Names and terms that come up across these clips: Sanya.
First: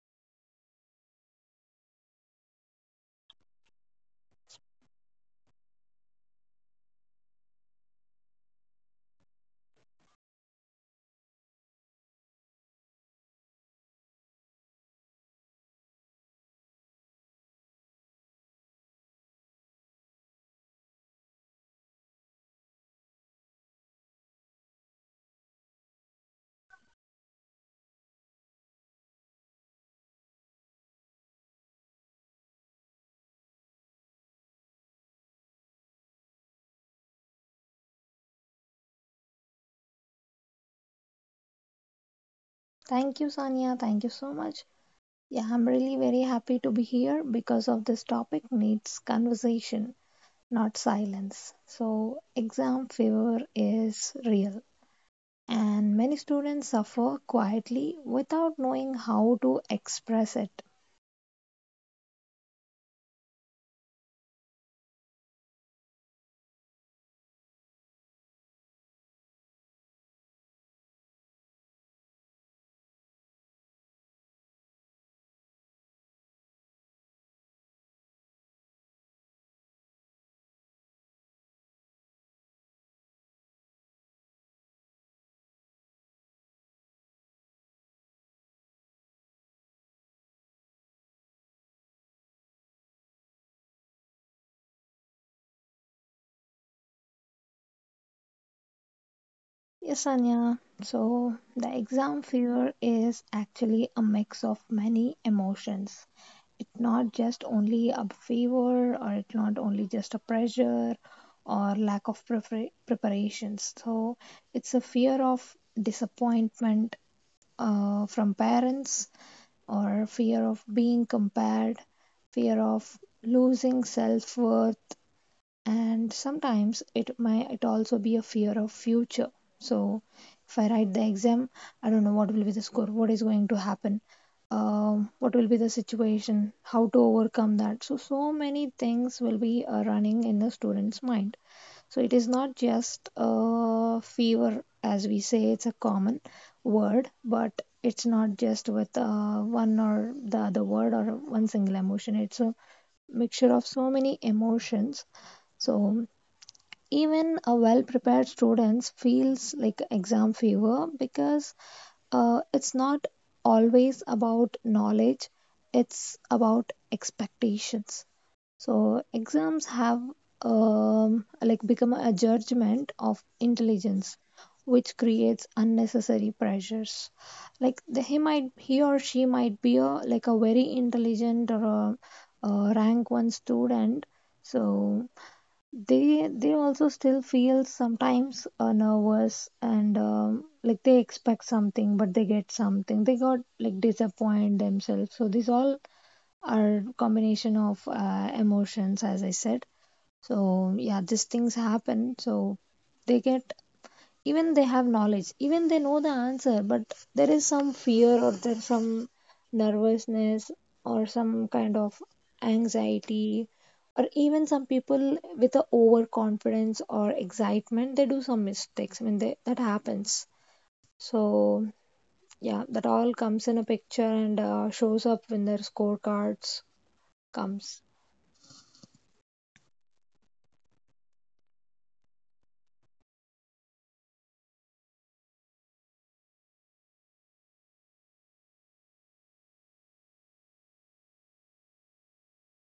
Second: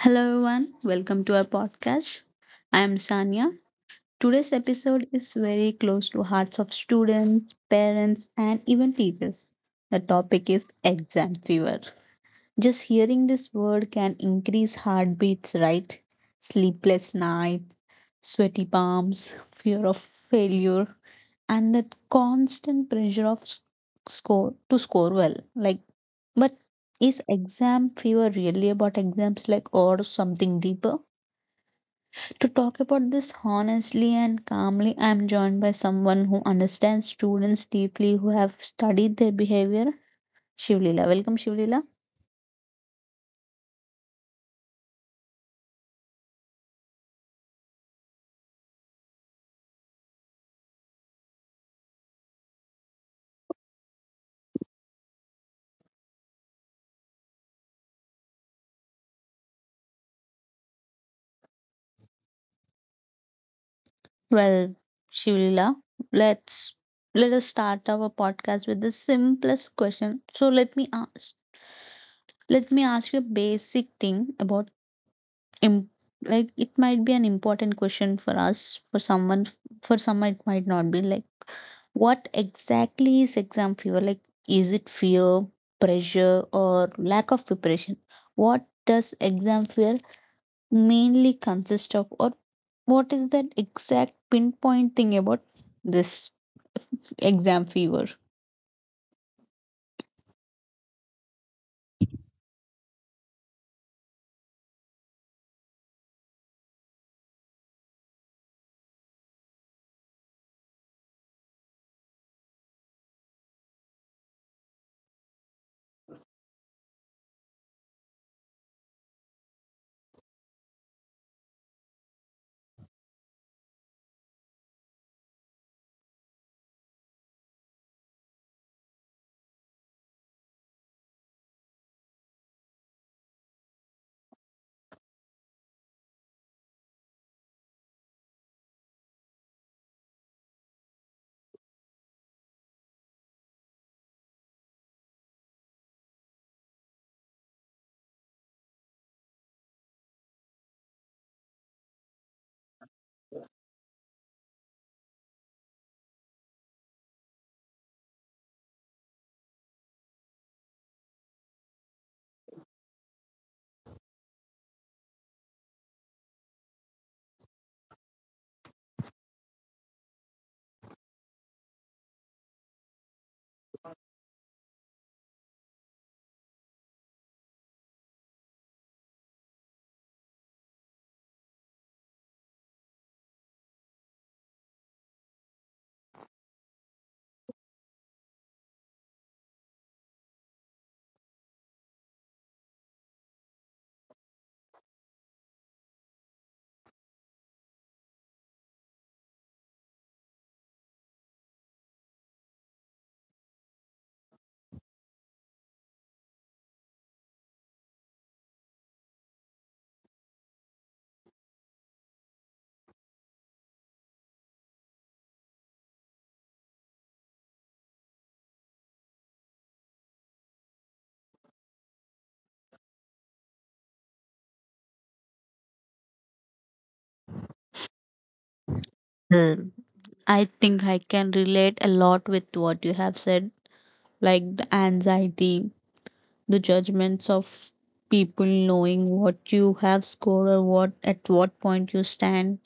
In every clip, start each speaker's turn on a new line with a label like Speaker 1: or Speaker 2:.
Speaker 1: Hello everyone, welcome to our podcast. I am Sanya. Today's episode is very close to hearts of students, parents and even teachers. The topic is exam fever. Just hearing this word can increase heartbeats, right? Sleepless nights, sweaty palms, fear of failure and that constant pressure of score to score well. Like but is exam fever really about exams like or something deeper? To talk about this honestly and calmly, I am joined by someone who understands students deeply who have studied their behavior. Shivlila. Welcome Shivlila.
Speaker 2: Thank you, Sanya. Thank you so much. Yeah, I'm really very happy to be here because of this topic needs conversation, not silence. So, exam fever is real, and many students suffer quietly without knowing how to express it.
Speaker 1: Well, Shivlila, let's let us start our podcast with the simplest question. So let me ask you a basic thing about Im- like it might be an important question for us, for someone, for some it might not be. Like what exactly is exam fever? Like is it fear, pressure or lack of preparation? What does exam fear mainly consist of, or what is that exact pinpoint thing about this exam fever?
Speaker 2: Yes, Sanya. So, the exam fever is actually a mix of many emotions. It's not just only a favor, or it's not only just a pressure or lack of preparations. So it's a fear of disappointment from parents, or fear of being compared, fear of losing self worth, and sometimes it might it also be a fear of future. So if I write the exam, I don't know what will be the score, what is going to happen, what will be the situation, how to overcome that. So so many things will be running in the student's mind. So it is not just a fever, as we say, it's a common word, but it's not just with one or the other word, or one single emotion. It's a mixture of so many emotions. So even a well-prepared students feels like exam fever because it's not always about knowledge, it's about expectations. So exams have like become a judgment of intelligence, which creates unnecessary pressures. Like he might, he or she might be a like a very intelligent or a rank one student. So they also still feel sometimes nervous, and like they expect something, but they get something, they got like disappoint themselves. So these all are combination of emotions, as I said. So yeah, these things happen. So they get, even they have knowledge, even they know the answer, but there is some fear, or there's some nervousness, or some kind of anxiety, or even some people with a overconfidence or excitement, they do some mistakes. I mean, that happens. So yeah, that all comes in a picture, and shows up when their scorecards comes.
Speaker 1: Hmm. I think I can relate a lot with what you have said, like the anxiety, the judgments of people knowing what you have scored or what at what point you stand.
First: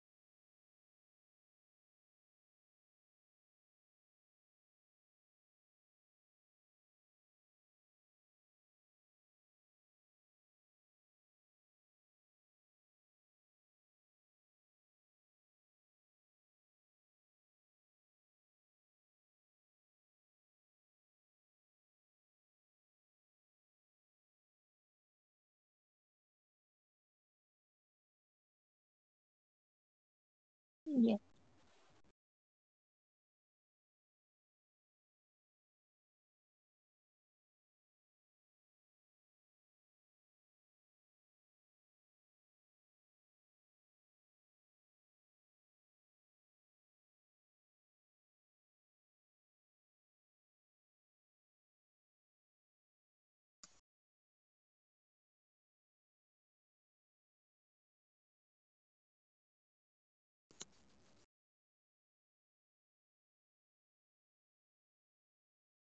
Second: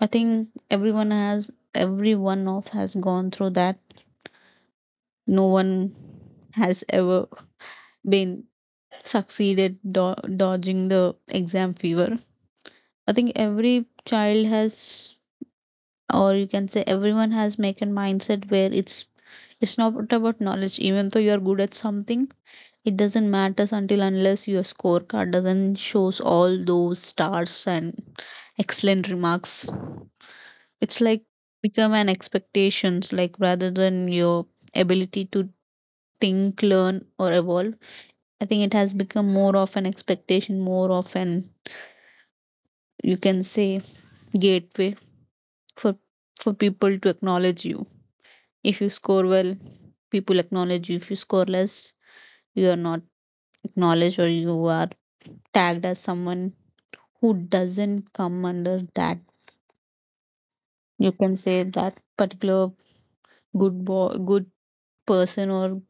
Speaker 1: I think everyone has, every one of has gone through that. No one has ever been succeeded dodging the exam fever. I think every child has, or you can say everyone has make a mindset where it's not about knowledge. Even though you are good at something, it doesn't matters until unless your scorecard doesn't shows all those stars and excellent remarks. It's
Speaker 2: Yeah,
Speaker 1: like become an expectations, like rather than your ability to think, learn or evolve. I think it has become more of an expectation, more of an, you can say, gateway for for people to acknowledge you. If you score well, people acknowledge you. If you score less, you are not acknowledged, or you are tagged as someone who doesn't come under that. You can say that particular good boy, good person or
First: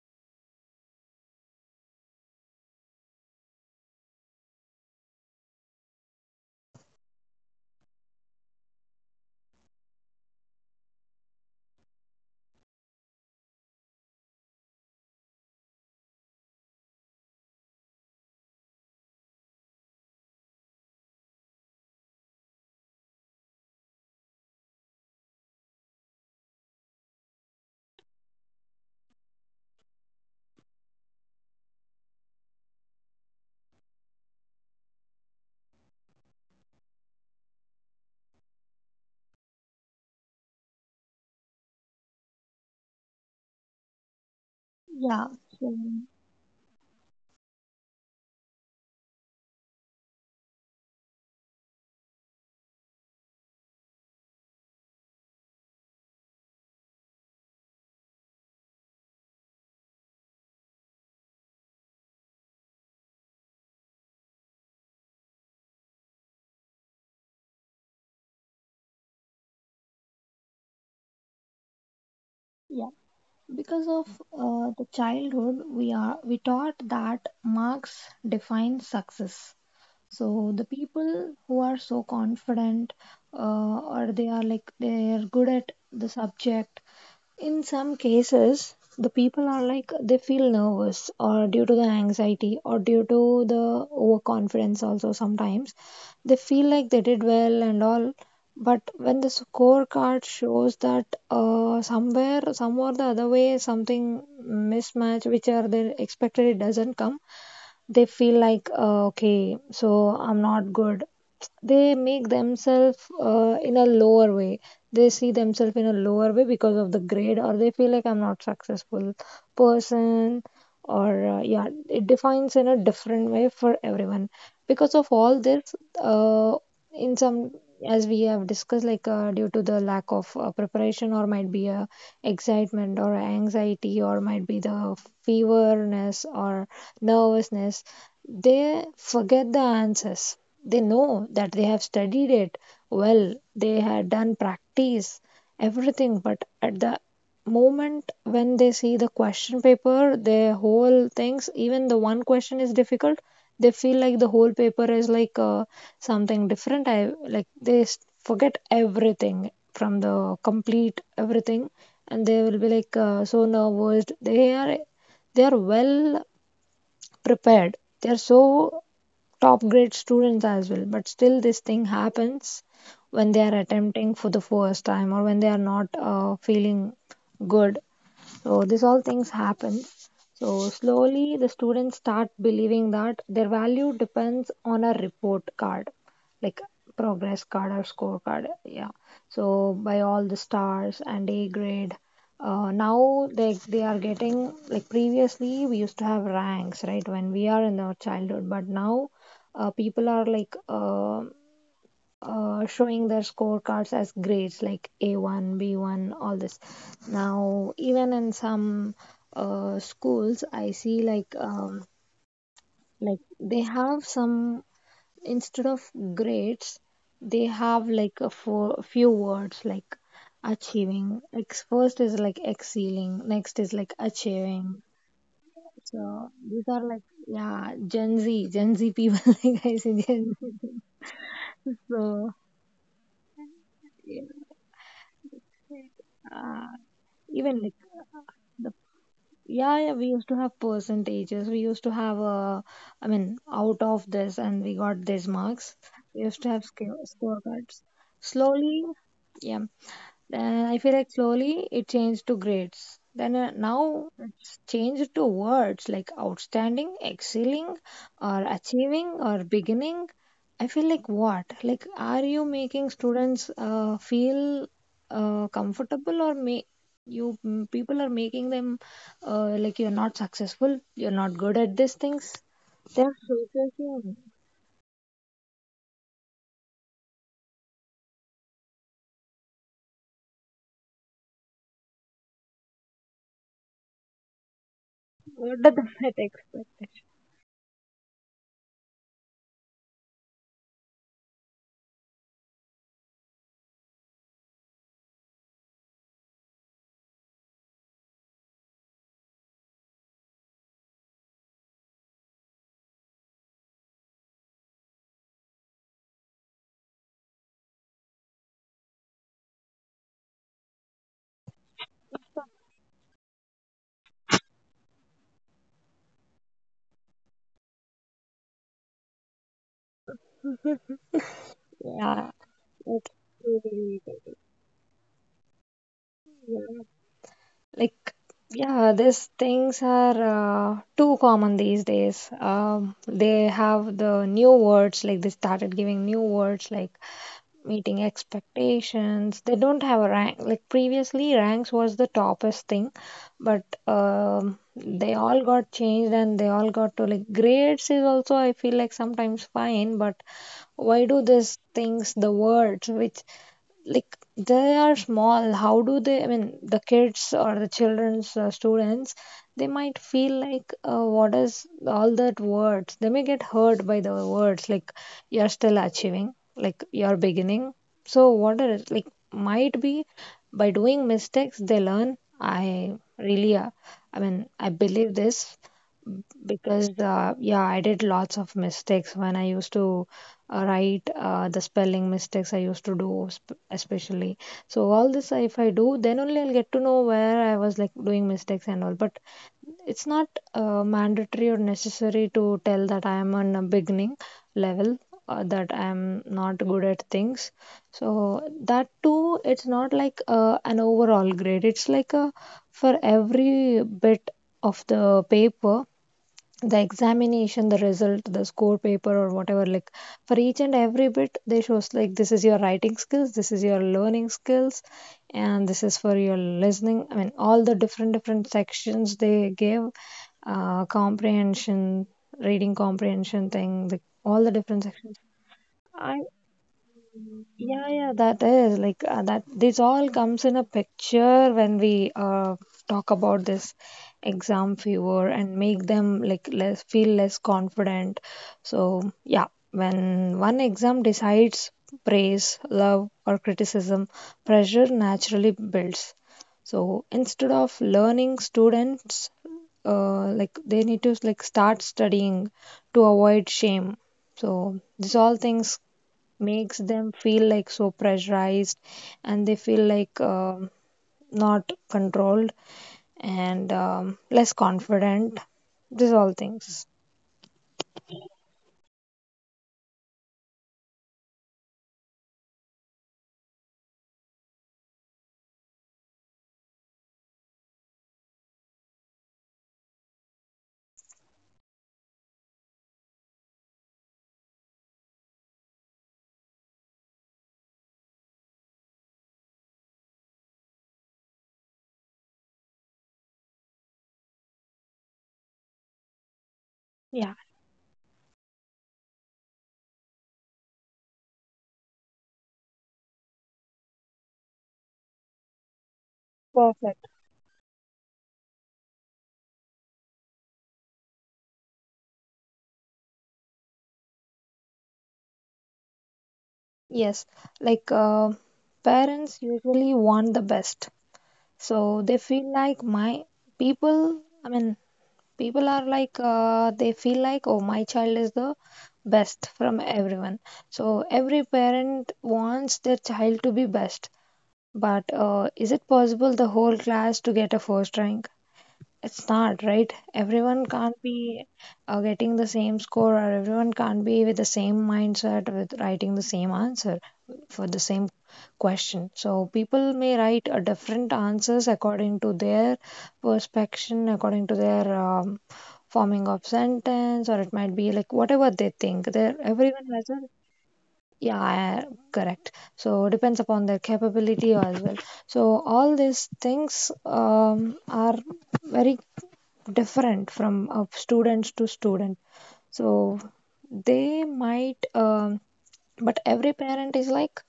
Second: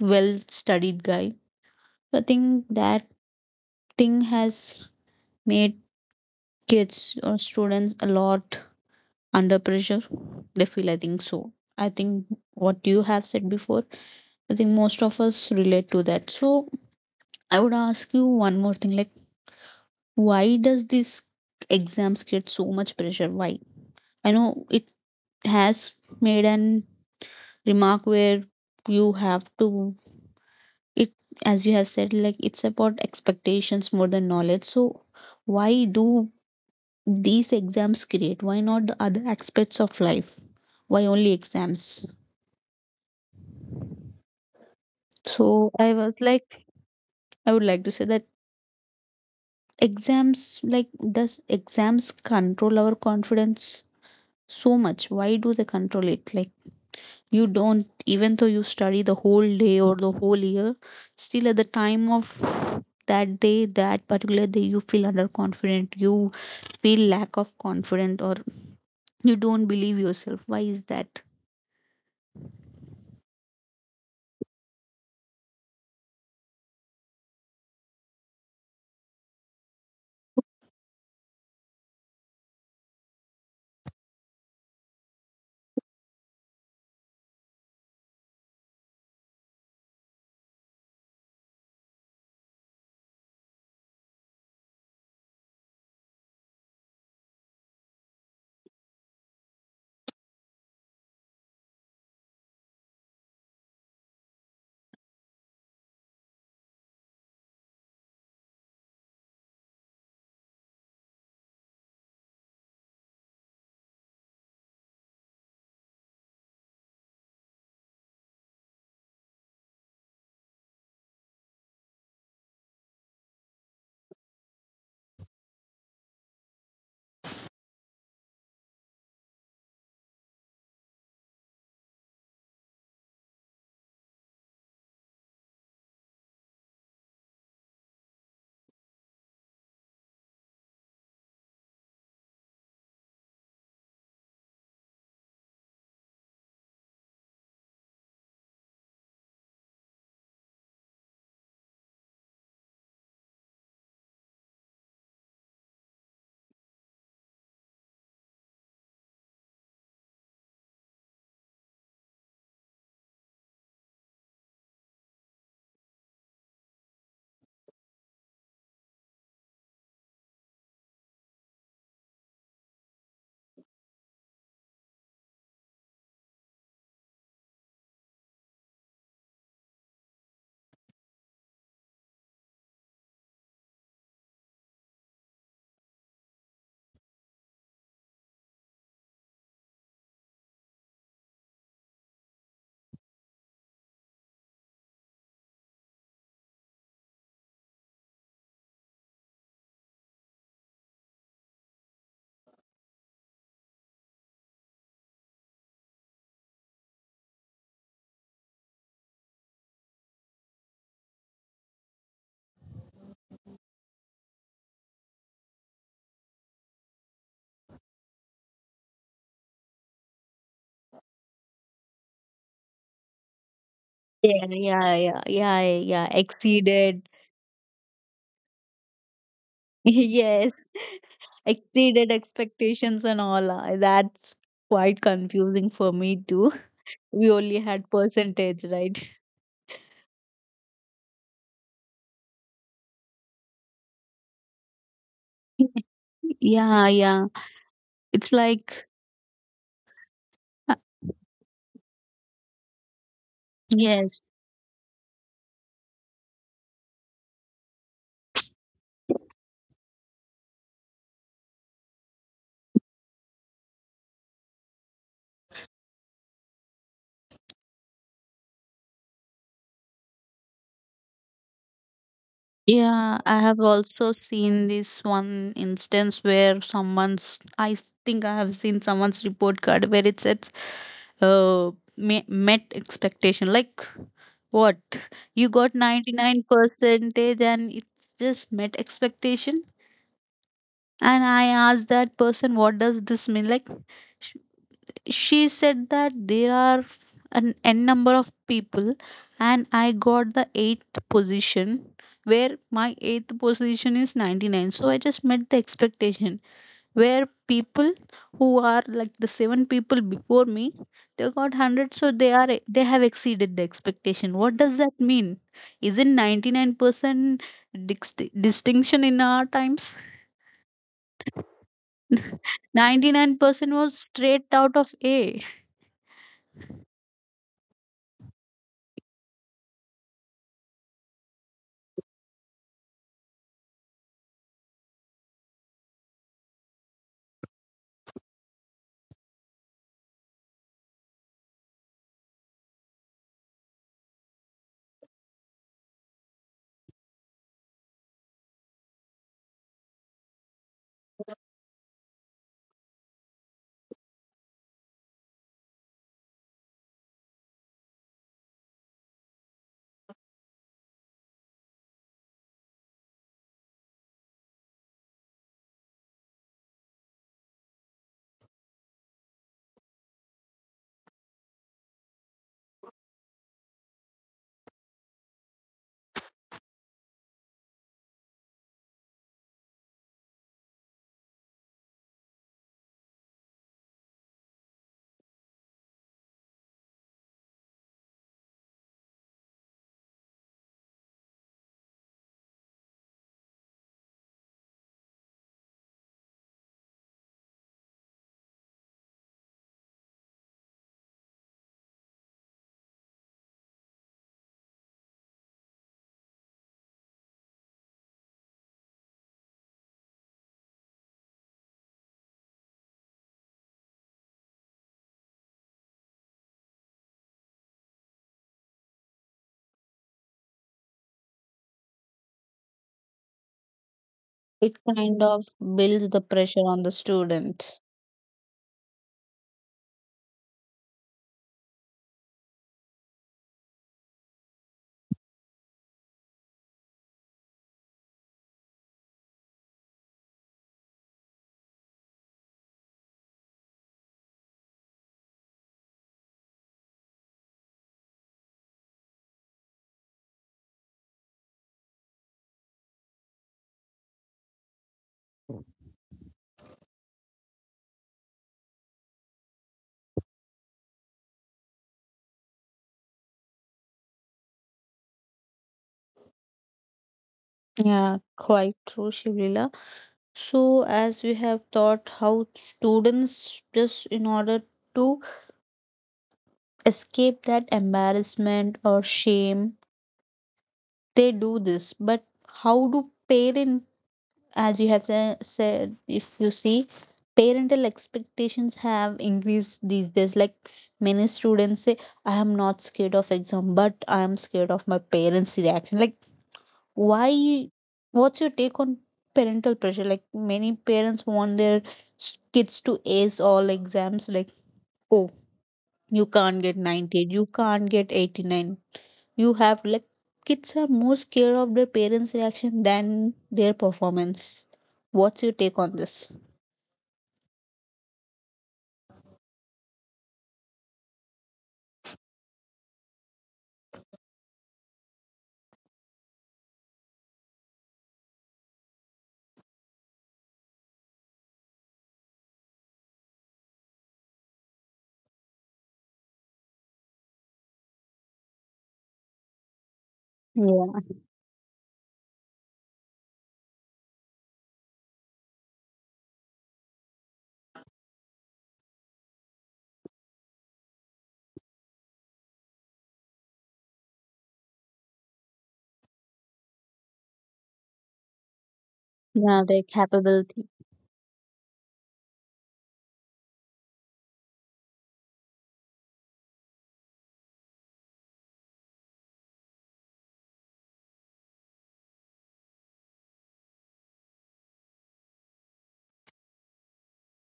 Speaker 1: well studied guy. So, I think that thing has made kids or students a lot under pressure. They feel, I think so. I think what you have said before, I think most of us relate to that. So I would ask you one more thing, like, why does this exams create so much pressure? Why? I know it has made an remark where you have to, it, as you have said, like it's about expectations more than knowledge. So, why do these exams create? Why not the other aspects of life? Why only exams?
Speaker 2: yeah.
Speaker 1: So,
Speaker 2: So,
Speaker 1: I was like, I would like to say that exams, like, does exams control our confidence so much? Why do they control it? Like you don't, even though you study the whole day or the whole year, still at the time of that day, that particular day, you feel underconfident, you feel lack of confidence, or you don't believe yourself. Why is that?
Speaker 2: yeah, because of the childhood we are we taught that marks define success. So the people who are so confident, or they are like they are good at the subject, in some cases the people are like they feel nervous, or due to the anxiety, or due to the overconfidence also sometimes they feel like they did well and all, but when the scorecard shows that somewhere some or the other way something mismatch which are they expected, it doesn't come, they feel like okay, so I'm not good. They make themselves in a lower way, they see themselves in a lower way because of the grade, or they feel like I'm not successful person. Or yeah, it defines in a different way for everyone. Because of all this, in some, as we have discussed, like due to the lack of preparation, or might be a excitement or anxiety, or might be the feverness or nervousness, they forget the answers. They know that they have studied it well, they had done practice everything, but at the moment when they see the question paper, their whole things, even the one question is difficult, they feel like the whole paper is like something different. I like forget everything from the complete everything, and they will be like so nervous. They are well prepared. They're so top grade students as well, but still this thing happens when they are attempting for the first time, or when they are not feeling good. So this all things happen. So slowly the students start believing that their value depends on a report card, like progress card or scorecard. Yeah. So by all the stars and A grade. Now they are getting like previously we used to have ranks, right, when we are in our childhood, but now people are like showing their scorecards as grades like A1, B1, all this. Now, even in some schools, I see like they have some, instead of grades, they have like a four, few words like achieving. Like first is like excelling, next is like
Speaker 1: Yeah,
Speaker 2: achieving.
Speaker 1: yeah, yeah, yeah, yeah.
Speaker 2: So these are like
Speaker 1: Exceeded.
Speaker 2: yeah, Gen Z, Gen Z people like I say Gen
Speaker 1: Yes.
Speaker 2: Z.
Speaker 1: Exceeded
Speaker 2: So.
Speaker 1: expectations and all.
Speaker 2: Yeah.
Speaker 1: That's quite confusing for me too.
Speaker 2: uh,
Speaker 1: We only
Speaker 2: Even like
Speaker 1: had
Speaker 2: uh,
Speaker 1: percentage,
Speaker 2: the
Speaker 1: right?
Speaker 2: yeah, yeah, we used to have percentages. We used to have I mean, out of this and we got these marks. We used to have
Speaker 1: Yeah, yeah.
Speaker 2: scorecards.
Speaker 1: It's like
Speaker 2: Slowly, yeah. Then
Speaker 1: uh,
Speaker 2: I feel like slowly it changed to grades. Then
Speaker 1: yes.
Speaker 2: now it's changed to words like outstanding, excelling, or achieving, or beginning. I feel like what? Like, are you making students feel comfortable, or may you people are making them like you're not successful, you're not good at these things. They're
Speaker 1: Yeah, I have also
Speaker 2: showcasing,
Speaker 1: seen this one instance where someone's, I think I have seen someone's report card where it says uh met expectation. Like what? You
Speaker 2: what
Speaker 1: got
Speaker 2: did that
Speaker 1: 99
Speaker 2: expect.
Speaker 1: percentage and it just met expectation. And I asked that person, what does this mean? Like sh- she said that there are an n number of people and I got the eighth position, where my eighth position is 99, so I just met the expectation, where people who are like the seven people before me, they got 100, so they are, they have exceeded the expectation. What does that mean? Isn't 99% distinction in our times?
Speaker 2: Yeah, it's
Speaker 1: 99% was
Speaker 2: really-
Speaker 1: straight out of a,
Speaker 2: yeah. Like yeah, these things are too common these days. They have the new words, like they started giving new words like meeting expectations. They don't have a rank, like previously ranks was the toppest thing, but they all got changed, and they all got to like grades is also, I feel like sometimes fine, but why do these things, the words which, like they are small, how do they, I mean the kids or the children's students, they might feel like what is all that words, they may get hurt by the words, like you're still achieving, like you're beginning. So what are it like, might be by doing mistakes they learn. I really I mean I believe this, because yeah, I did lots of mistakes when I used to right, the spelling mistakes I used to do especially. So all this, if I do, then only I'll get to know where I was like doing mistakes and all, but it's not mandatory or necessary to tell that I am on a beginning level, that I am not good at things. So that too, it's not like an overall grade, it's like a for every bit of the paper, the examination, the result, the score paper or whatever, like for each and every bit they shows like this is your writing skills, this is your learning skills, and this is for your listening, I mean all the different sections they gave. Comprehension, reading comprehension thing, all the
Speaker 1: it
Speaker 2: different sections.
Speaker 1: kind of builds the
Speaker 2: I
Speaker 1: pressure on the student.
Speaker 2: Yeah, yeah, that is like that. This all comes in a picture when we talk about this exam fever, and make them like less feel less confident. So, yeah, when one exam decides praise, love, or criticism, pressure naturally builds. So, instead of learning, students like they need to like start studying to avoid shame. So, these all things makes them feel like so pressurized, and they feel like not controlled, and less confident. These all things.
Speaker 1: Yeah, quite true, Shivlila. So, as we have taught how students just in order to escape that embarrassment or shame, they do this. But how do parents? As you have said, if you see, parental expectations have increased these days. Like many students say, I am not scared of exam, but I am scared of my parents' reaction. Like,
Speaker 2: Yeah,
Speaker 1: why? What's your take on parental pressure? Like, many parents want their kids to ace all exams. Like, oh, you can't get
Speaker 2: perfect.
Speaker 1: 98, you can't get 89, you have like kids are more scared of their parents reaction than their performance. What's your take on this?
Speaker 2: Yes, like parents usually want the best, so they feel like my people. I mean, people are like they feel like oh, my child is the best from everyone. So every parent wants their child to be best. But is it possible the whole class to get a first rank? It's not, right? Everyone can't
Speaker 1: Yeah,
Speaker 2: be getting the same score, or everyone can't be with the same mindset with writing the same answer for the same question. So people may write different answers according to their perspection, according to their forming of sentence, or it might be like whatever they think. There,
Speaker 1: yeah, their
Speaker 2: everyone has a
Speaker 1: capability.
Speaker 2: yeah, correct. So depends upon their capability as well. So all these things are very different from students to student. So they might, but every parent is like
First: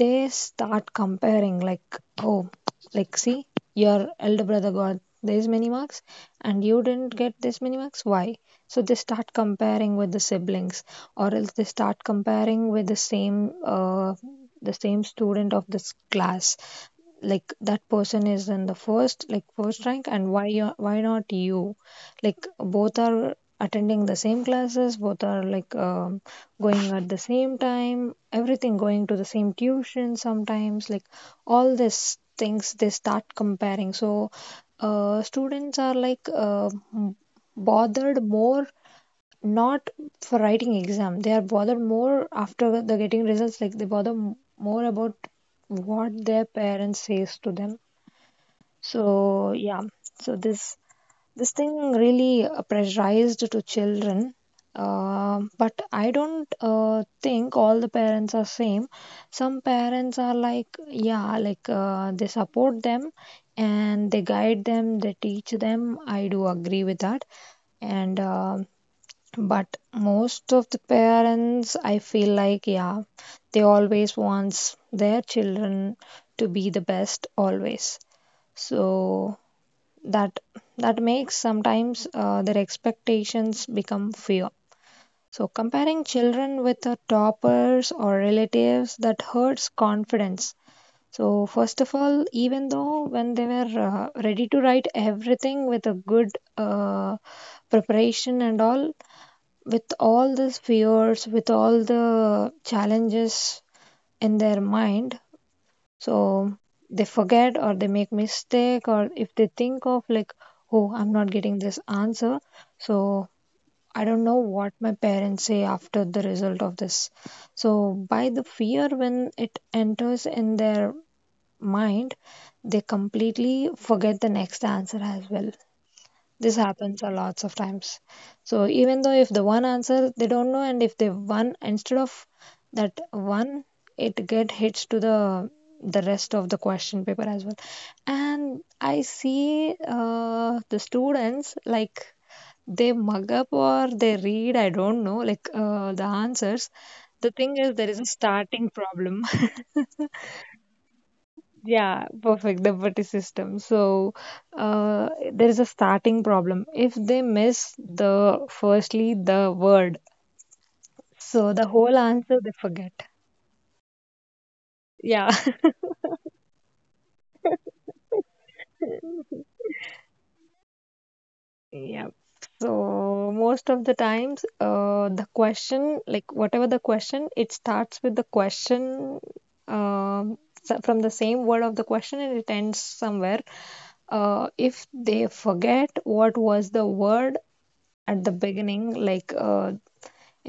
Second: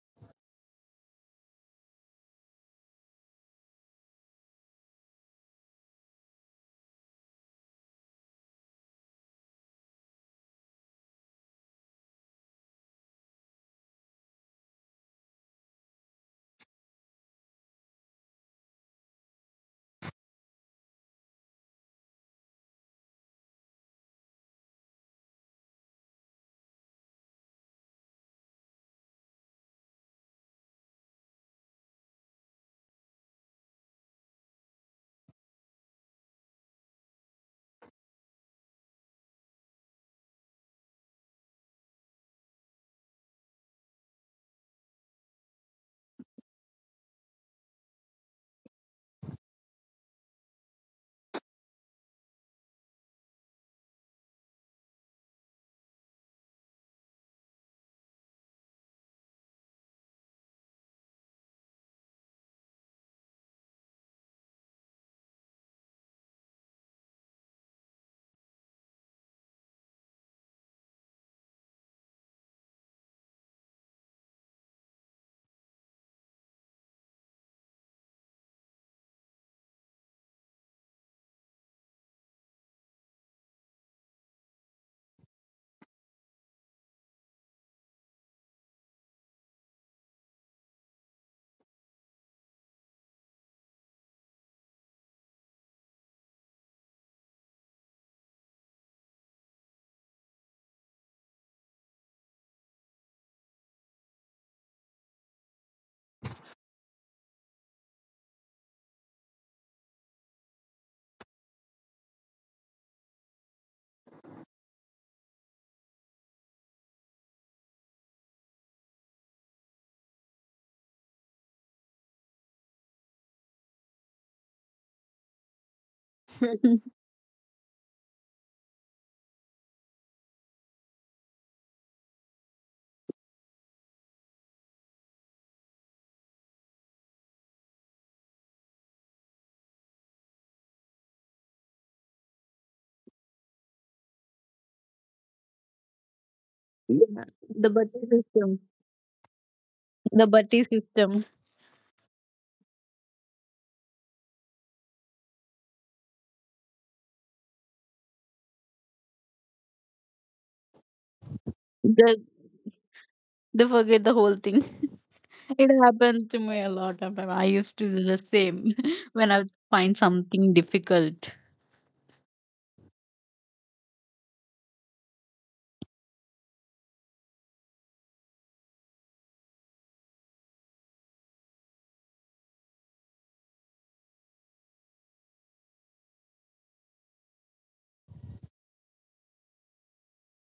Speaker 2: they start comparing like, oh, like, see, your elder brother got this many marks and you didn't get this many marks, why? So they start comparing with the siblings, or else they start comparing with the same student of this class, like that person is in the first, like, first rank, and why you, why not you, like both are attending the same classes, both are like, going at the same time, everything going to the same tuition sometimes, like all these things they start comparing. So students are like m- bothered more, not for writing exam, they are bothered more after the getting results, like they bother more about what their parents says to them. So, yeah, so this thing really pressurized to children. Um, but I don't think all the parents are same. Some parents are like, yeah, like they support them, and they guide them, they teach them. I do agree with that. And but most of the parents, I feel like, yeah, they always wants their children to be the best always. So that that makes sometimes their expectations become fear. So comparing children with the toppers or relatives, that hurts confidence. So first of all, even though when they were ready to write everything with a good uh, preparation and all, with all these fears, with all the challenges in their mind, so they forget or they make mistake, or if they think of like, oh, I'm not getting this answer, so I don't know what my parents say after the result of this. So by the fear when it enters in their mind, they completely forget the next answer as well. This happens a lots of times. So even though if the one answer they don't know, and if they one instead of that one, it get hits to the rest of the question paper as well. And I see the students like they mug up or they read, I don't know, like the answers,
Speaker 1: Yeah,
Speaker 2: the thing
Speaker 1: the
Speaker 2: is there
Speaker 1: buddy
Speaker 2: is a
Speaker 1: system.
Speaker 2: starting problem.
Speaker 1: The buddy system.
Speaker 2: Yeah, perfect. The buddy system. So, there is a starting problem. If they miss the firstly the word, so the whole
Speaker 1: they,
Speaker 2: answer they forget.
Speaker 1: they forget the whole thing.
Speaker 2: Yeah.
Speaker 1: It happened to me a lot of time, I used to do the same when I would find something difficult.
Speaker 2: Yeah. So most of the times, the question, like whatever the question, it starts with the question, um, from the same word of the question, and it ends somewhere. If they forget what was the word at the beginning, like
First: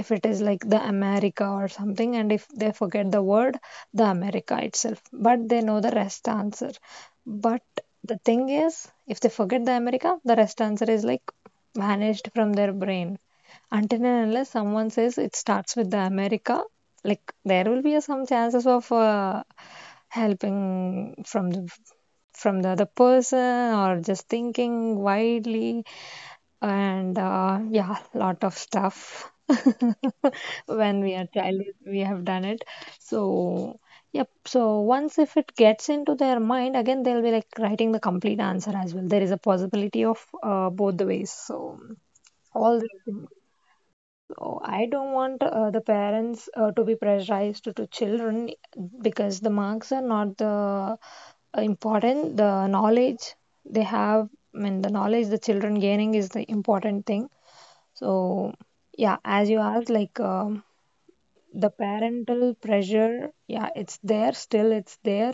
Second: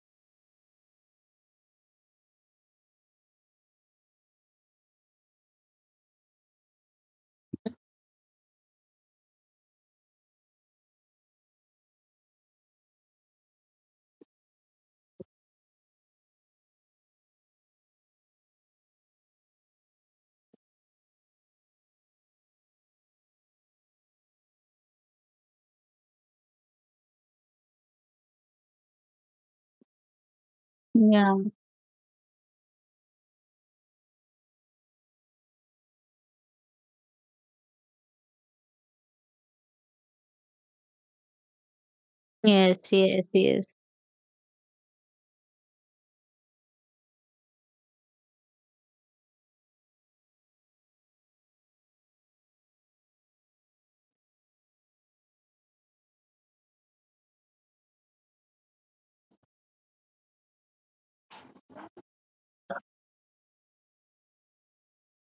Speaker 2: if it is like the America or something, and if they forget the word, the America itself. But they know the rest answer. But the thing is, if they forget the America, the rest answer is like vanished from their brain. Until and unless someone says it starts with the America, like there will be some chances of helping from the other person, or just thinking widely and yeah, lot of stuff. When we are
Speaker 1: Yeah,
Speaker 2: child, we have done it. So, yep, so once if it gets into their mind again, they'll be like writing the complete answer as well. There is a possibility of both the ways. So
Speaker 1: yes,
Speaker 2: all these
Speaker 1: yes,
Speaker 2: things,
Speaker 1: yes,
Speaker 2: so I don't want the parents to be pressurized to children, because the marks are not the important, the knowledge they have, I mean the knowledge the children gaining is the important thing. So, yeah, as you asked, like, the parental pressure, yeah, it's there, still it's there.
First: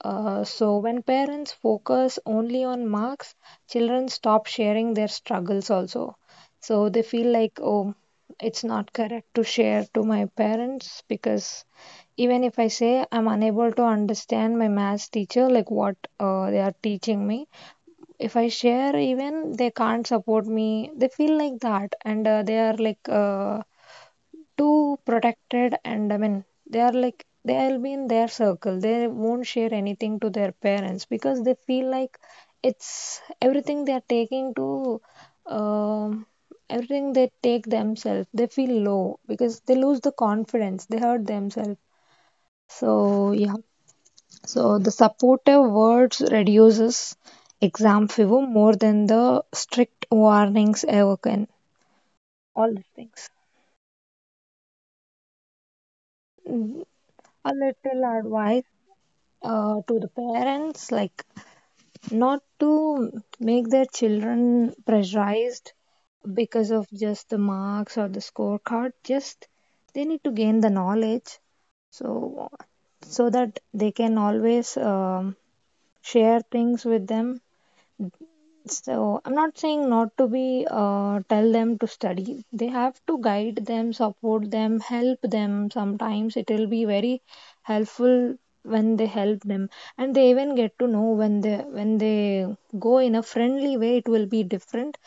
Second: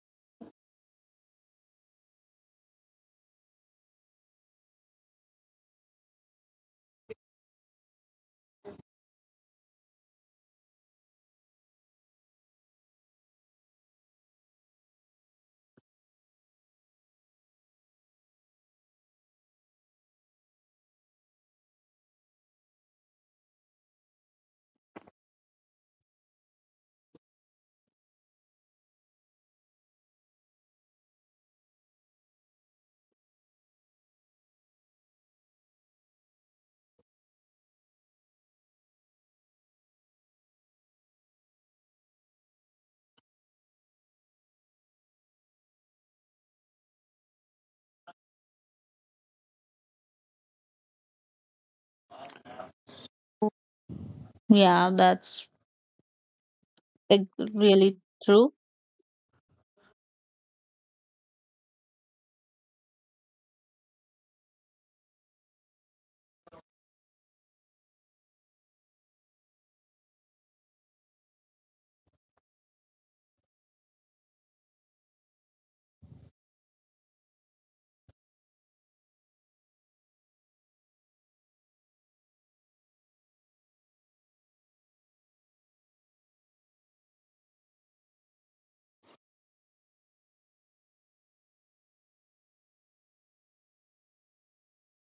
Speaker 2: So, when parents focus only on marks, children stop sharing their struggles also. So, they feel like, oh, it's not correct to share to my parents, because even if I say I'm unable to understand my maths teacher, like what they are teaching me, if I share, even they can't support me. They feel like that, and they are like too protected. And I mean, they are like they'll be in their circle. They won't share anything to their parents because they feel like it's everything they are taking to. Um, everything they take themselves, they feel low because they lose the confidence, they hurt themselves. So, yeah, so the supportive words reduces exam fever more than the strict warnings ever can. All the things.
Speaker 1: yeah, that's
Speaker 2: Mm.
Speaker 1: like
Speaker 2: A
Speaker 1: really
Speaker 2: little
Speaker 1: true.
Speaker 2: advice to the parents, like not to make their children pressurized because of just the marks or the scorecard. Just they need to gain the knowledge, so so that they can always share things with them. So I'm not saying not to be tell them to study. They have to guide them, support them, help them. Sometimes it will be very helpful when they help them, and they even get to know when they go in a friendly way, it will be different,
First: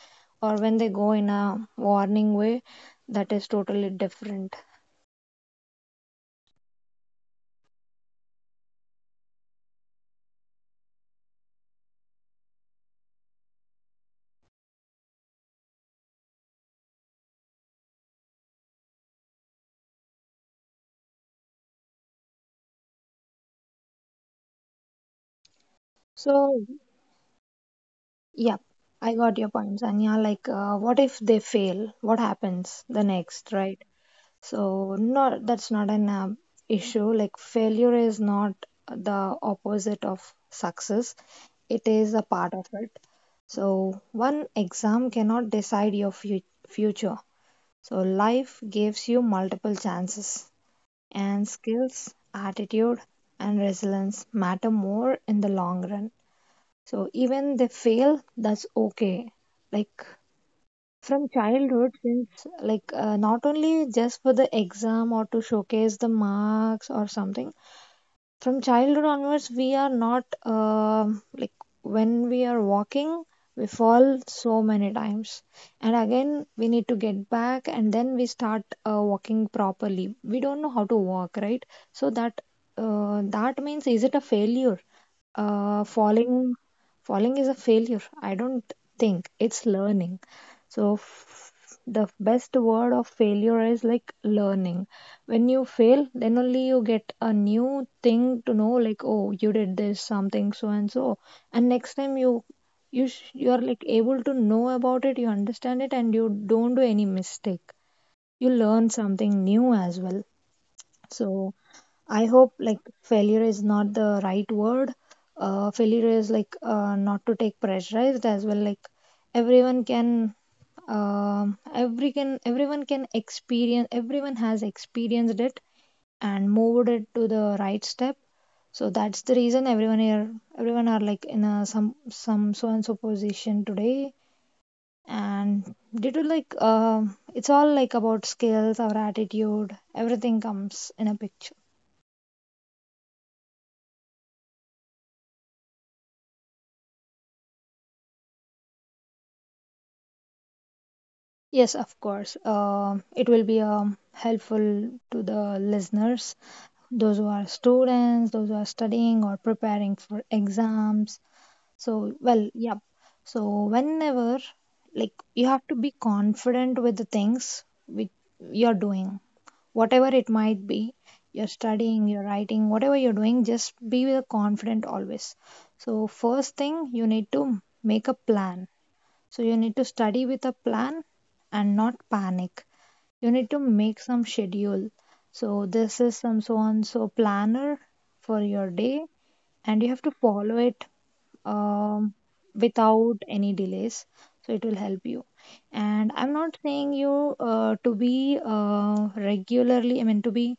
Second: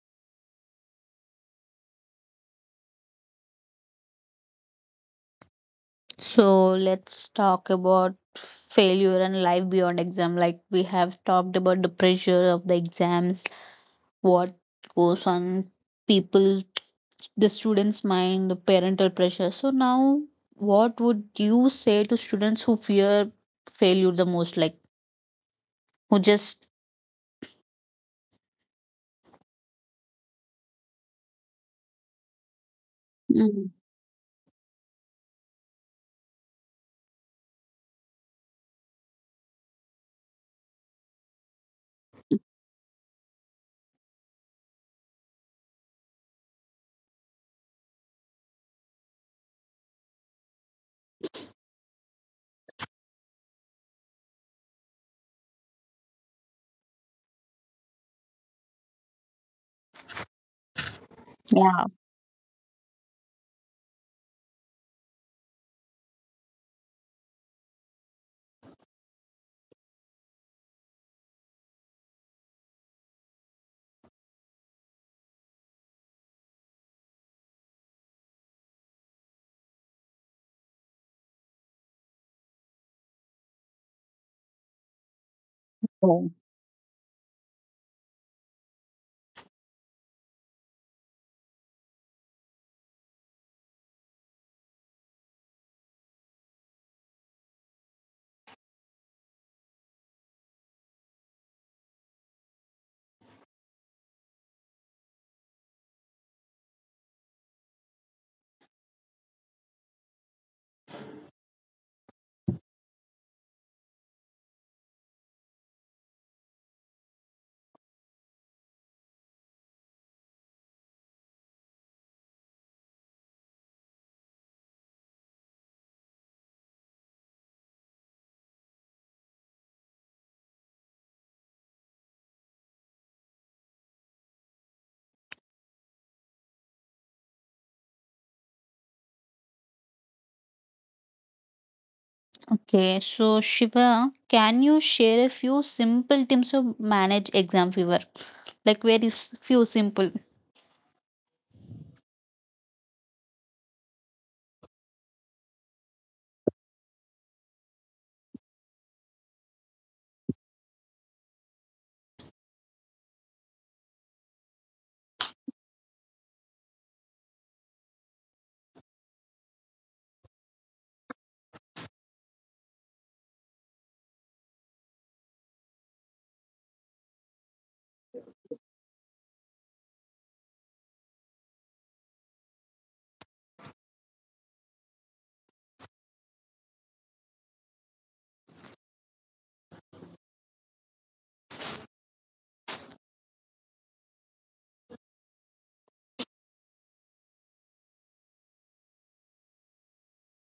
Speaker 2: or when they go in a warning way, that is totally different.
Speaker 1: So let's talk about failure and life beyond exam. Like we have talked about the pressure of the exams, what goes on people, the students' mind, the parental pressure. So now, what would you say to students who fear failure the most? Like who just,
Speaker 2: So yeah, I got your point, Anya. Like, what if they fail? What happens the next,
Speaker 1: mm,
Speaker 2: right? So not, that's not an issue. Like, failure is not the opposite of success. It is a part of it. So one exam cannot decide your future. So life gives you multiple chances, and skills, attitude and resilience matter more in the long run. So even they fail, that's okay. Like, from
Speaker 1: yeah.
Speaker 2: childhood since, like not only just for the exam or to showcase the marks or something, from childhood onwards we are not like, when we are walking, we fall so many times, and again we need to get back, and then we start walking properly. We don't know how to walk, right? So that that means, is it a failure? Uh,
Speaker 1: Oh.
Speaker 2: falling, falling is a failure? I don't think it's learning. So the best word of failure is like learning. When you fail, then only you get a new thing to know, like, oh, you did this something so and so, and next time you, you are like able to know about it, you understand it, and you don't do any mistake, you learn something new as well. So I hope, like, failure is not the right word. Uh, failure is like not to take pressurized as well, like everyone can, everyone can experience, everyone has experienced it and moved it to the right step. So that's the reason, everyone here, everyone are like in a some so and so position today. And due to, like, um, it's all like about skills, our attitude, everything comes in a picture.
Speaker 1: Okay, so Shiva, can you share a few simple tips to manage exam fever? Like very few simple.
Speaker 2: Yes, of course. Um, it will be helpful to the listeners, those who are students, those who are studying or preparing for exams. So, well, yeah. So, whenever, like, you have to be confident with the things which you're doing, whatever it might be, you're studying, you're writing, whatever you're doing, just be with confident always. So, first thing, you need to make a plan. So you need to study with a plan and not panic. You need to make some schedule. So this is some so and so planner for your day, and you have to follow it um, without any delays. So it will help you. And I'm not saying you to be regularly, I mean, to be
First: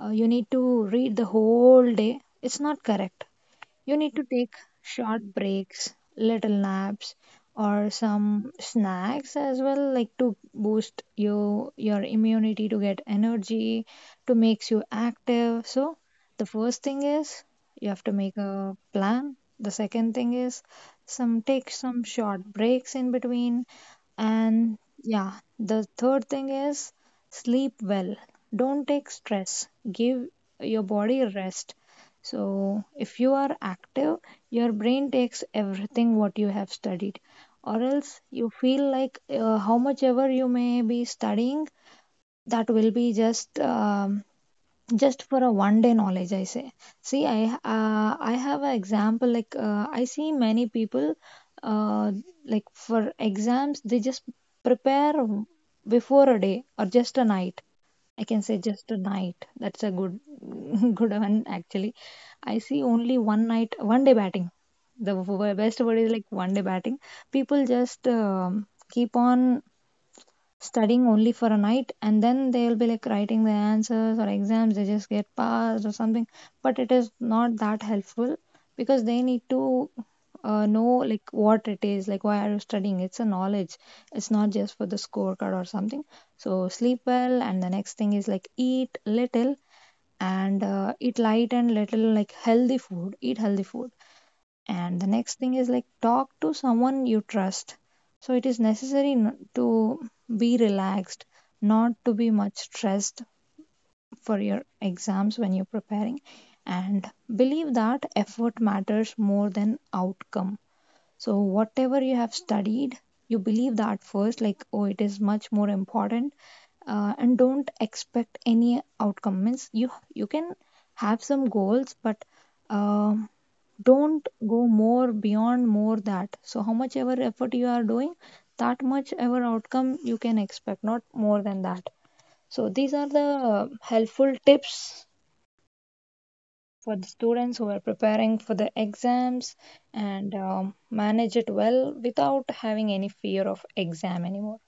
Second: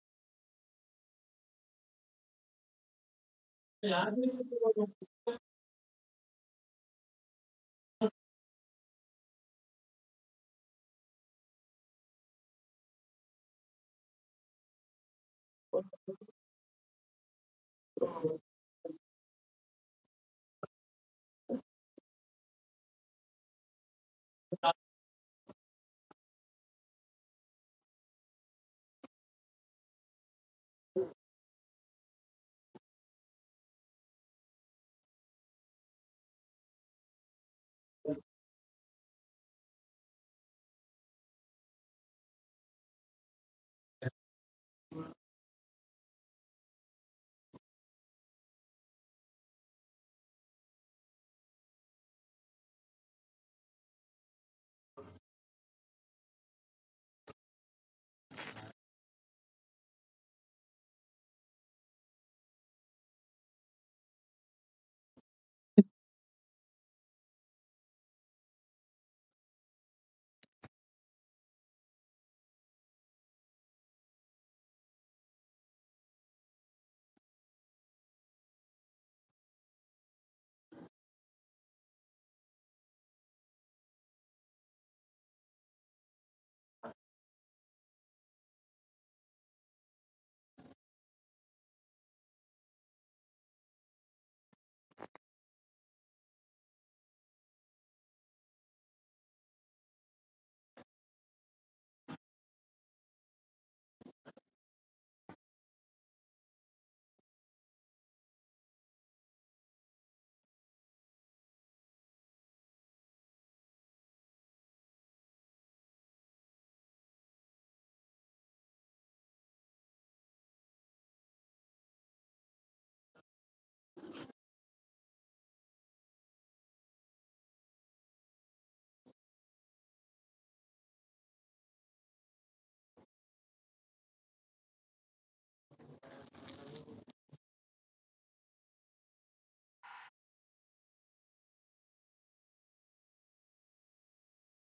Speaker 2: you need to read the whole day. It's not correct. You need to take short breaks, little naps, or some snacks as well, like to boost your immunity, to get energy, to makes you active. So the first thing is you have to make a plan. The second thing is, some take some short breaks in between, and yeah, the third thing is sleep well. Don't take stress. Give your body rest. So, if you are active, your brain takes everything what you have studied, or else you feel like, how much ever you may be studying, that will be just for a one day knowledge, I say. See, I I have an example, like I see many people, uh, like, for exams they just prepare before a day or just a night. I can say just a night, that's a good good one actually. I see only one night, one day batting, the best word is like one day batting. People just keep on studying only for a night, and then they'll be like writing the answers or exams, they just get passed or something. But it is not that helpful, because they need to know, like, what it is, like, why are you studying? It's a knowledge. It's not just for the scorecard or something. So sleep well, and the next thing is like eat little, and eat light and little, like healthy food, eat healthy food. And the next thing is like talk to someone you trust. So it is necessary to be relaxed, not to be much stressed for your exams when you're preparing, and believe that effort matters more than outcome. So, whatever you have studied, you believe that first, like, oh, it is much more important, and don't expect any outcome. Means, you can have some goals, but um, don't go more beyond more that. So, how much ever effort you are doing, that much ever outcome you can expect, not more than that. So, these are the helpful tips for the students who are preparing for the exams, and manage it well without having any fear of exam anymore.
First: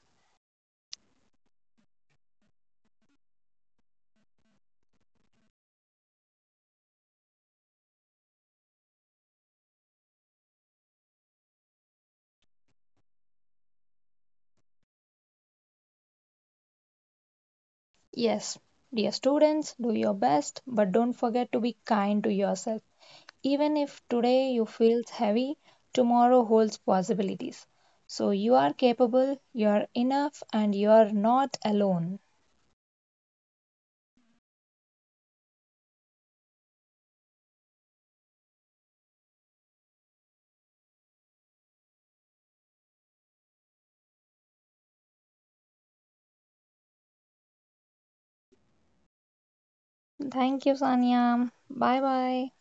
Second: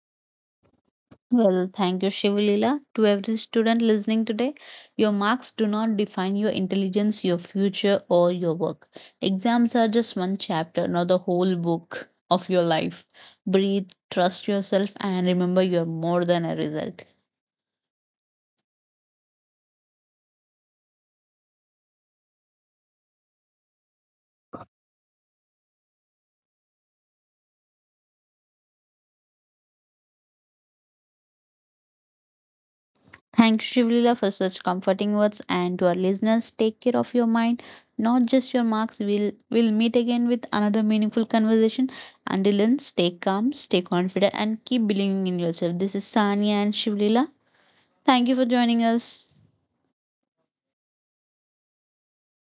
Speaker 1: Well, thank you, Shivalila. To every student listening today, your marks do not define your intelligence, your future, or your work. Exams are just one chapter, not the whole book of your life. Breathe, trust yourself, and remember you're more than a result.
Speaker 2: Yes, dear students, do your best, but don't forget to be kind to yourself. Even if today you feel heavy, tomorrow holds possibilities. So you are capable, you are enough, and you are not alone.
Speaker 1: Thanks, Shivlila, for such comforting words. And to our listeners, take care of your mind, not just your marks. We'll meet again with another meaningful conversation. Until then, stay calm, stay confident, and keep believing in yourself. This is Sania and Shivlila. Thank you for joining us.
Speaker 2: Thank you, Sanya. Bye bye.